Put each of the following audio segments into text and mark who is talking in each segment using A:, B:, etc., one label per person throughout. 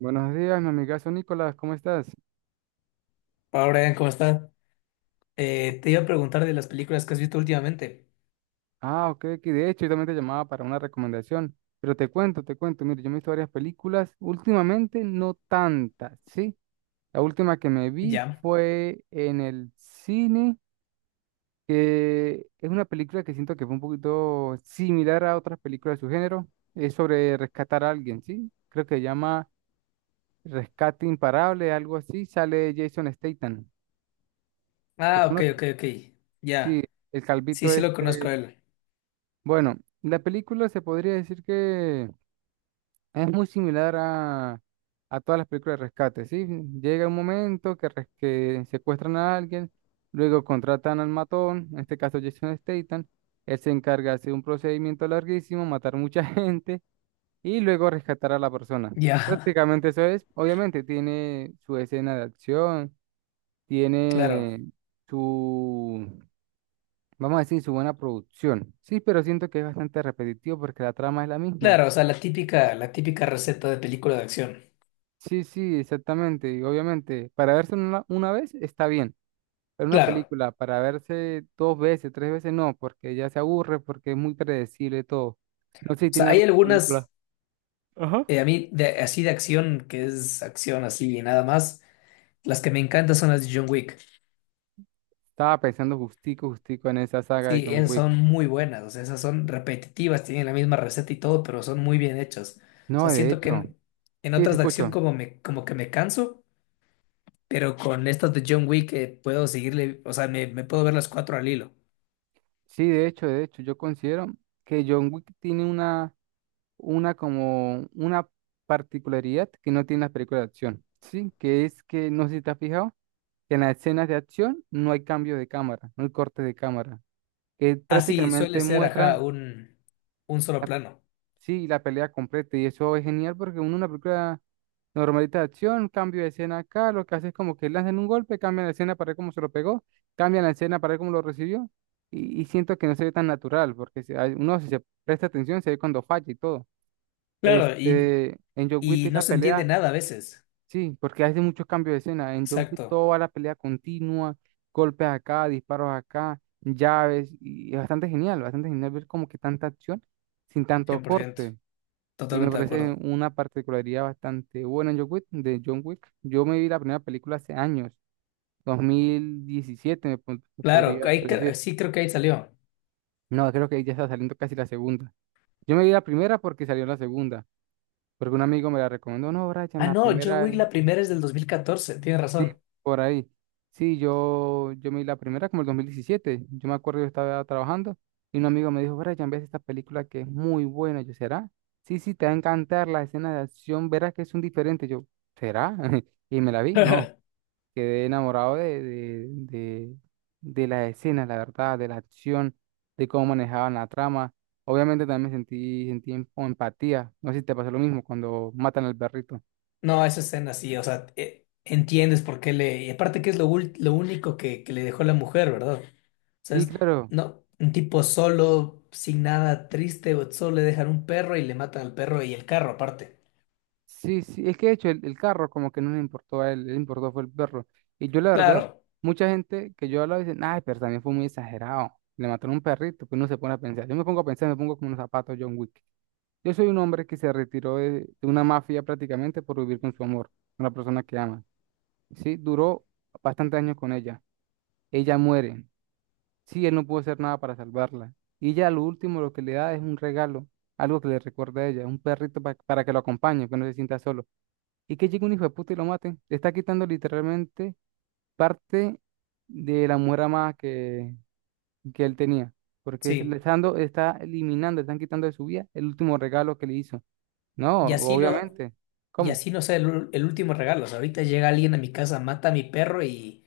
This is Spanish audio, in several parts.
A: Buenos días, mi amigazo Nicolás, ¿cómo estás?
B: Hola Brian, ¿cómo estás? Te iba a preguntar de las películas que has visto últimamente.
A: Ah, ok, que de hecho yo también te llamaba para una recomendación, pero te cuento, mire, yo me he visto varias películas, últimamente no tantas, ¿sí? La última que me vi
B: Ya.
A: fue en el cine, que es una película que siento que fue un poquito similar a otras películas de su género, es sobre rescatar a alguien, ¿sí? Creo que se llama Rescate Imparable, algo así, sale Jason Statham, ¿lo
B: Ah, ok,
A: conoces?
B: ok, ok.
A: Sí,
B: Ya.
A: el
B: Sí,
A: calvito
B: sí lo conozco a
A: este...
B: él.
A: Bueno, la película se podría decir que es muy similar a todas las películas de rescate, ¿sí? Llega un momento que, que secuestran a alguien, luego contratan al matón, en este caso Jason Statham, él se encarga de hacer un procedimiento larguísimo, matar mucha gente y luego rescatar a la persona.
B: Ya.
A: Prácticamente eso es, obviamente tiene su escena de acción,
B: Claro.
A: tiene vamos a decir su buena producción. Sí, pero siento que es bastante repetitivo porque la trama es la misma.
B: Claro, o sea, la típica receta de película de acción.
A: Sí, sí, exactamente. Y obviamente, para verse una vez está bien, pero una
B: Claro.
A: película para verse dos veces, tres veces no, porque ya se aburre, porque es muy predecible todo. No sé si
B: O sea,
A: tiene
B: hay
A: alguna película.
B: algunas,
A: Ajá.
B: a mí, así de acción, que es acción así y nada más. Las que me encantan son las de John Wick.
A: Estaba pensando justico, justico en esa saga de
B: Sí,
A: John
B: esas
A: Wick.
B: son muy buenas. O sea, esas son repetitivas, tienen la misma receta y todo, pero son muy bien hechas. O
A: No,
B: sea,
A: de
B: siento que
A: hecho,
B: en
A: sí, te
B: otras de acción
A: escucho.
B: como, como que me canso. Pero con estas de John Wick puedo seguirle, o sea, me puedo ver las cuatro al hilo.
A: Sí, de hecho, yo considero que John Wick tiene una particularidad que no tiene las películas de acción, ¿sí? Que es que, no sé si te has fijado, que en las escenas de acción no hay cambio de cámara, no hay corte de cámara, que
B: Así suele
A: prácticamente
B: ser, ajá,
A: muestran,
B: un solo plano.
A: sí, la pelea completa y eso es genial porque uno en una película normalita de acción, cambio de escena acá, lo que hace es como que lanzan un golpe, cambian la escena para ver cómo se lo pegó, cambian la escena para ver cómo lo recibió y siento que no se ve tan natural porque si hay- uno si se presta atención se ve cuando falla y todo.
B: Claro, y,
A: Este, en John Wick
B: y
A: es
B: no
A: la
B: se entiende
A: pelea.
B: nada a veces.
A: Sí, porque hace muchos cambios de escena. En John Wick
B: Exacto,
A: todo va a la pelea continua, golpes acá, disparos acá, llaves, y es bastante genial ver como que tanta acción sin tanto
B: 100%.
A: corte. Y me
B: Totalmente de
A: parece
B: acuerdo.
A: una particularidad bastante buena en John Wick, de John Wick. Yo me vi la primera película hace años, 2017 me
B: Claro,
A: podría
B: ahí
A: decir.
B: sí creo que ahí salió.
A: No, creo que ya está saliendo casi la segunda. Yo me vi la primera porque salió la segunda, porque un amigo me la recomendó, no, Brian,
B: Ah,
A: la
B: no, John
A: primera.
B: Wick la primera es del 2014, tienes
A: Sí,
B: razón.
A: por ahí. Sí, yo me vi la primera como el 2017. Yo me acuerdo, yo estaba trabajando y un amigo me dijo, Brian, ves esta película que es muy buena. Yo, ¿será? Sí, sí, te va a encantar la escena de acción, verás que es un diferente. Yo, ¿será? Y me la vi, no. Quedé enamorado de las escenas, la verdad, de la acción, de cómo manejaban la trama. Obviamente también me sentí empatía. No sé si te pasó lo mismo cuando matan al perrito.
B: No, esa escena sí, o sea, entiendes por qué le. Y aparte que es lo único que le dejó la mujer, ¿verdad? Sea,
A: Sí, claro.
B: no, un tipo solo, sin nada, triste, o solo le dejan un perro y le matan al perro y el carro aparte.
A: Sí, sí, es que de hecho el carro como que no le importó a él, le importó fue el perro. Y yo la verdad,
B: Claro,
A: mucha gente que yo hablaba dicen, ay, pero también fue muy exagerado. Le mataron un perrito, pues uno se pone a pensar. Yo me pongo a pensar, me pongo como unos zapatos John Wick. Yo soy un hombre que se retiró de una mafia prácticamente por vivir con su amor, con la persona que ama. Sí, duró bastantes años con ella. Ella muere. Sí, él no pudo hacer nada para salvarla. Y ya lo último, lo que le da es un regalo, algo que le recuerda a ella, un perrito para que lo acompañe, que no se sienta solo. Y que llegue un hijo de puta y lo mate. Le está quitando literalmente parte de la mujer amada que él tenía. Porque se le
B: sí.
A: está dando, está eliminando, le están quitando de su vida el último regalo que le hizo. No,
B: Y así no,
A: obviamente.
B: y
A: ¿Cómo?
B: así no sea el último regalo. O sea, ahorita llega alguien a mi casa, mata a mi perro y,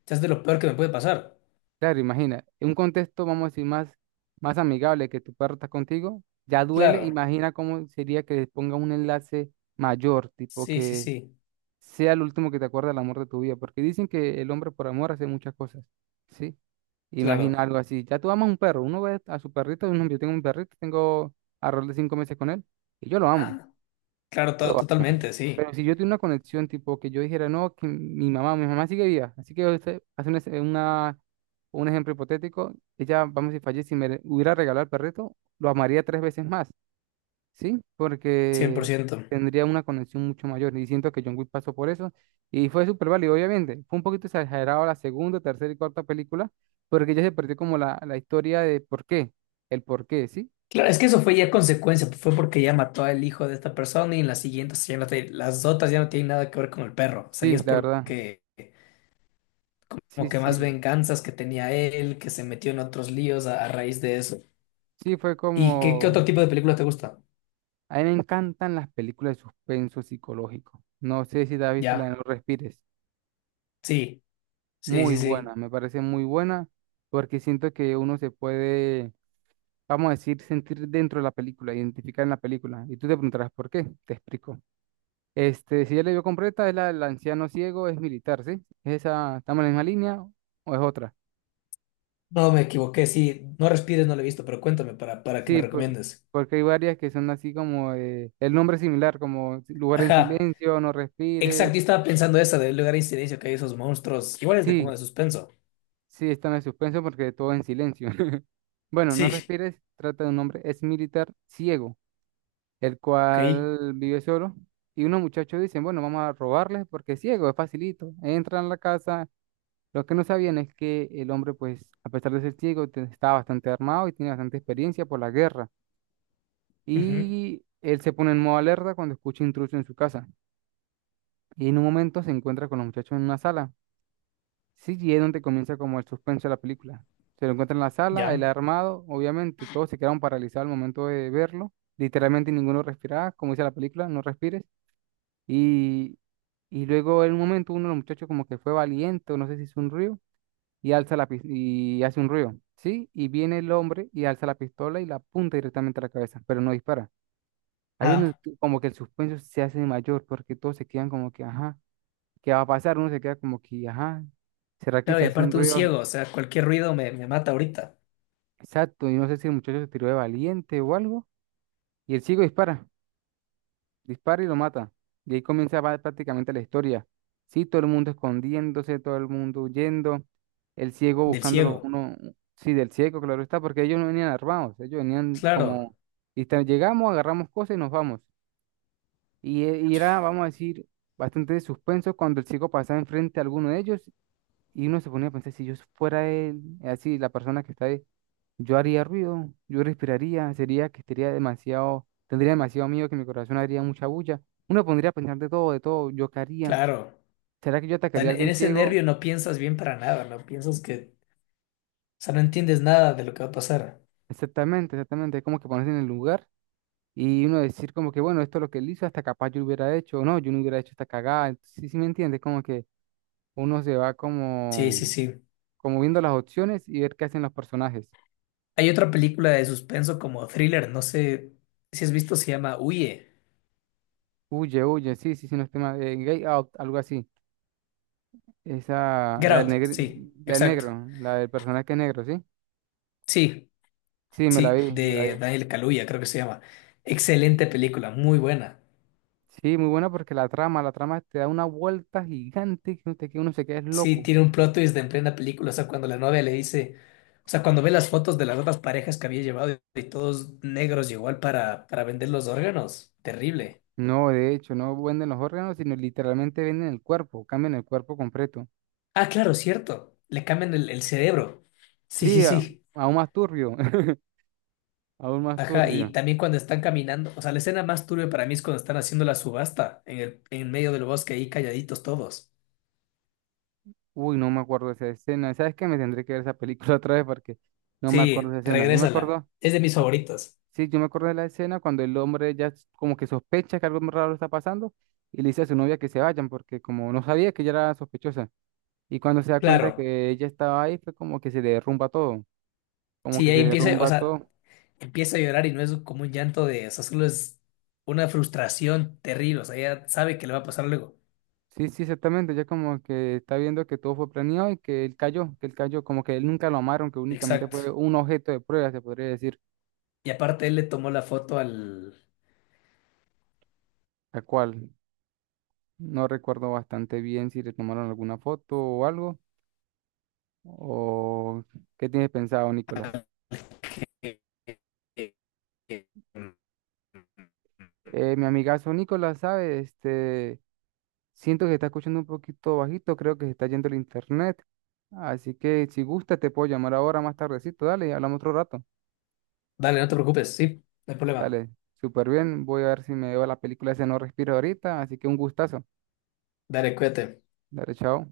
B: o sea, es de lo peor que me puede pasar.
A: Claro, imagina. En un contexto, vamos a decir, más amigable que tu perro está contigo, ya duele.
B: Claro,
A: Imagina cómo sería que le ponga un enlace mayor, tipo
B: sí, sí,
A: que
B: sí,
A: sea el último que te acuerda del amor de tu vida. Porque dicen que el hombre por amor hace muchas cosas. ¿Sí? Imagina
B: claro.
A: algo así. Ya tú amas un perro. Uno ve a su perrito. Yo tengo un perrito, tengo alrededor de 5 meses con él. Y yo lo amo.
B: Ah, claro,
A: Lo amo.
B: totalmente,
A: Pero
B: sí,
A: si yo tengo una conexión, tipo que yo dijera, no, que mi mamá sigue viva. Así que usted hace un ejemplo hipotético. Ella, vamos, si fallece y hubiera regalado al perrito, lo amaría tres veces más. Sí,
B: cien por
A: porque
B: ciento.
A: tendría una conexión mucho mayor. Y siento que John Wick pasó por eso. Y fue súper válido, obviamente. Fue un poquito exagerado la segunda, tercera y cuarta película, porque ya se perdió como la historia de por qué. El por qué, ¿sí?
B: Claro, es que eso fue ya consecuencia, fue porque ya mató al hijo de esta persona y en las siguientes ya no las otras ya no tienen nada que ver con el perro. O sea,
A: Sí,
B: ya es
A: la verdad.
B: porque
A: Sí,
B: como que más
A: sí.
B: venganzas que tenía él, que se metió en otros líos a raíz de eso.
A: Sí, fue
B: ¿Y qué otro
A: como...
B: tipo de película te gusta?
A: A mí me encantan las películas de suspenso psicológico. No sé si te has visto la de
B: Ya,
A: No Respires.
B: sí, sí,
A: Muy
B: sí, sí.
A: buena, me parece muy buena, porque siento que uno se puede vamos a decir, sentir dentro de la película, identificar en la película. Y tú te preguntarás por qué, te explico. Este, si ya la vio completa, es la del anciano ciego, es militar, ¿sí? ¿Es esa, estamos en la misma línea o es otra?
B: No me equivoqué, sí. No respires, no lo he visto, pero cuéntame para, que me
A: Sí,
B: recomiendes.
A: porque hay varias que son así como el nombre es similar, como si, lugar en
B: Ajá,
A: silencio, no respires.
B: exacto, yo estaba pensando esa del lugar de incidencia que hay esos monstruos. Igual es de
A: Sí,
B: como de suspenso.
A: sí, está en suspenso porque todo en silencio. Bueno, no
B: Sí,
A: respires, trata de un hombre, es militar ciego el
B: ok.
A: cual vive solo. Y unos muchachos dicen, bueno, vamos a robarles porque es ciego, es facilito. Entran a la casa. Lo que no sabían es que el hombre, pues, a pesar de ser ciego, estaba bastante armado y tiene bastante experiencia por la guerra.
B: Ujú.
A: Y él se pone en modo alerta cuando escucha intruso en su casa. Y en un momento se encuentra con los muchachos en una sala. Sí, y es donde comienza como el suspenso de la película. Se lo encuentra en la sala, él
B: Ya.
A: armado, obviamente, todos se quedaron paralizados al momento de verlo. Literalmente ninguno respiraba, como dice la película, no respires. Y, y luego en un momento uno de los muchachos como que fue valiente, o no sé si hizo un ruido, y hace un ruido, ¿sí? Y viene el hombre y alza la pistola y la apunta directamente a la cabeza, pero no dispara. Ahí es donde
B: Ajá.
A: como que el suspenso se hace mayor, porque todos se quedan como que, ajá, ¿qué va a pasar? Uno se queda como que, ajá, ¿será que
B: Claro,
A: se
B: y
A: hace un
B: aparte un
A: ruido?
B: ciego, o sea, cualquier ruido me mata ahorita.
A: Exacto, y no sé si el muchacho se tiró de valiente o algo, y el chico dispara. Dispara y lo mata. Y ahí comienza prácticamente la historia. Sí, todo el mundo escondiéndose, todo el mundo huyendo, el ciego
B: Del
A: buscando los
B: ciego.
A: uno, sí, del ciego, claro está, porque ellos no venían armados, ellos venían
B: Claro,
A: como, y llegamos, agarramos cosas y nos vamos. Y, y era, vamos a decir, bastante de suspenso cuando el ciego pasaba enfrente a alguno de ellos y uno se ponía a pensar, si yo fuera él, así, la persona que está yo haría ruido, yo respiraría, sería que estaría demasiado, tendría demasiado miedo que mi corazón haría mucha bulla. Uno pondría a pensar de todo, yo qué haría.
B: claro.
A: ¿Será que yo
B: Sea,
A: atacaría a
B: en
A: alguien
B: ese
A: ciego?
B: nervio no piensas bien para nada, no piensas que, o sea, no entiendes nada de lo que va a pasar.
A: Exactamente, exactamente, es como que ponerse en el lugar y uno decir como que, bueno, esto es lo que él hizo, hasta capaz yo lo hubiera hecho, o no, yo no hubiera hecho esta cagada. Sí, sí me entiendes, como que uno se va
B: Sí,
A: como,
B: sí, sí.
A: como viendo las opciones y ver qué hacen los personajes.
B: Hay otra película de suspenso como thriller, no sé si has visto, se llama Huye.
A: Huye, huye, sí, sí, sí, no es tema de gay out, algo así. Esa,
B: Get
A: la del
B: Out,
A: negro,
B: sí,
A: la del
B: exacto.
A: negro, la del personaje que es negro, ¿sí?
B: Sí,
A: Sí, me la
B: sí,
A: vi, me la
B: de
A: vi.
B: Daniel Kaluuya, creo que se llama. Excelente película, muy buena.
A: Sí, muy buena porque la trama te da una vuelta gigante que, usted, que uno se queda es
B: Sí,
A: loco.
B: tiene un plot twist en plena película, o sea, cuando la novia le dice, o sea, cuando ve las fotos de las otras parejas que había llevado y todos negros, llegó igual para vender los órganos, terrible.
A: No, de hecho, no venden los órganos, sino literalmente venden el cuerpo, cambian el cuerpo completo.
B: Ah, claro, cierto. Le cambian el cerebro. Sí,
A: Sí,
B: sí, sí.
A: aún más turbio, aún más
B: Ajá, y
A: turbio.
B: también cuando están caminando. O sea, la escena más turbia para mí es cuando están haciendo la subasta en medio del bosque ahí calladitos todos.
A: Uy, no me acuerdo de esa escena. ¿Sabes qué? Me tendré que ver esa película otra vez porque no me acuerdo
B: Sí,
A: de esa escena. Yo me
B: regrésala.
A: acuerdo,
B: Es de mis
A: eh,
B: favoritos.
A: sí, yo me acuerdo de la escena cuando el hombre ya como que sospecha que algo raro está pasando y le dice a su novia que se vayan porque como no sabía que ella era sospechosa. Y cuando se da cuenta
B: Claro.
A: que ella estaba ahí, fue como que se le derrumba todo, como
B: Sí,
A: que
B: ahí
A: se
B: empieza, o
A: derrumba
B: sea,
A: todo.
B: empieza a llorar y no es como un llanto de, o sea, solo es una frustración terrible. O sea, ella sabe que le va a pasar luego.
A: Sí, sí, exactamente, ya como que está viendo que todo fue planeado y que él cayó, como que él nunca lo amaron, que únicamente
B: Exacto.
A: fue un objeto de prueba, se podría decir,
B: Y aparte él le tomó la foto al.
A: la cual no recuerdo bastante bien si le tomaron alguna foto o algo, o qué tienes pensado, Nicolás. Mi amigazo Nicolás, ¿sabe? Este... Siento que se está escuchando un poquito bajito, creo que se está yendo el internet. Así que si gusta, te puedo llamar ahora más tardecito, dale, y hablamos otro rato.
B: Dale, no te preocupes, sí, no hay problema.
A: Dale, súper bien. Voy a ver si me veo la película ese No Respiro ahorita, así que un gustazo.
B: Dale, cuídate.
A: Dale, chao.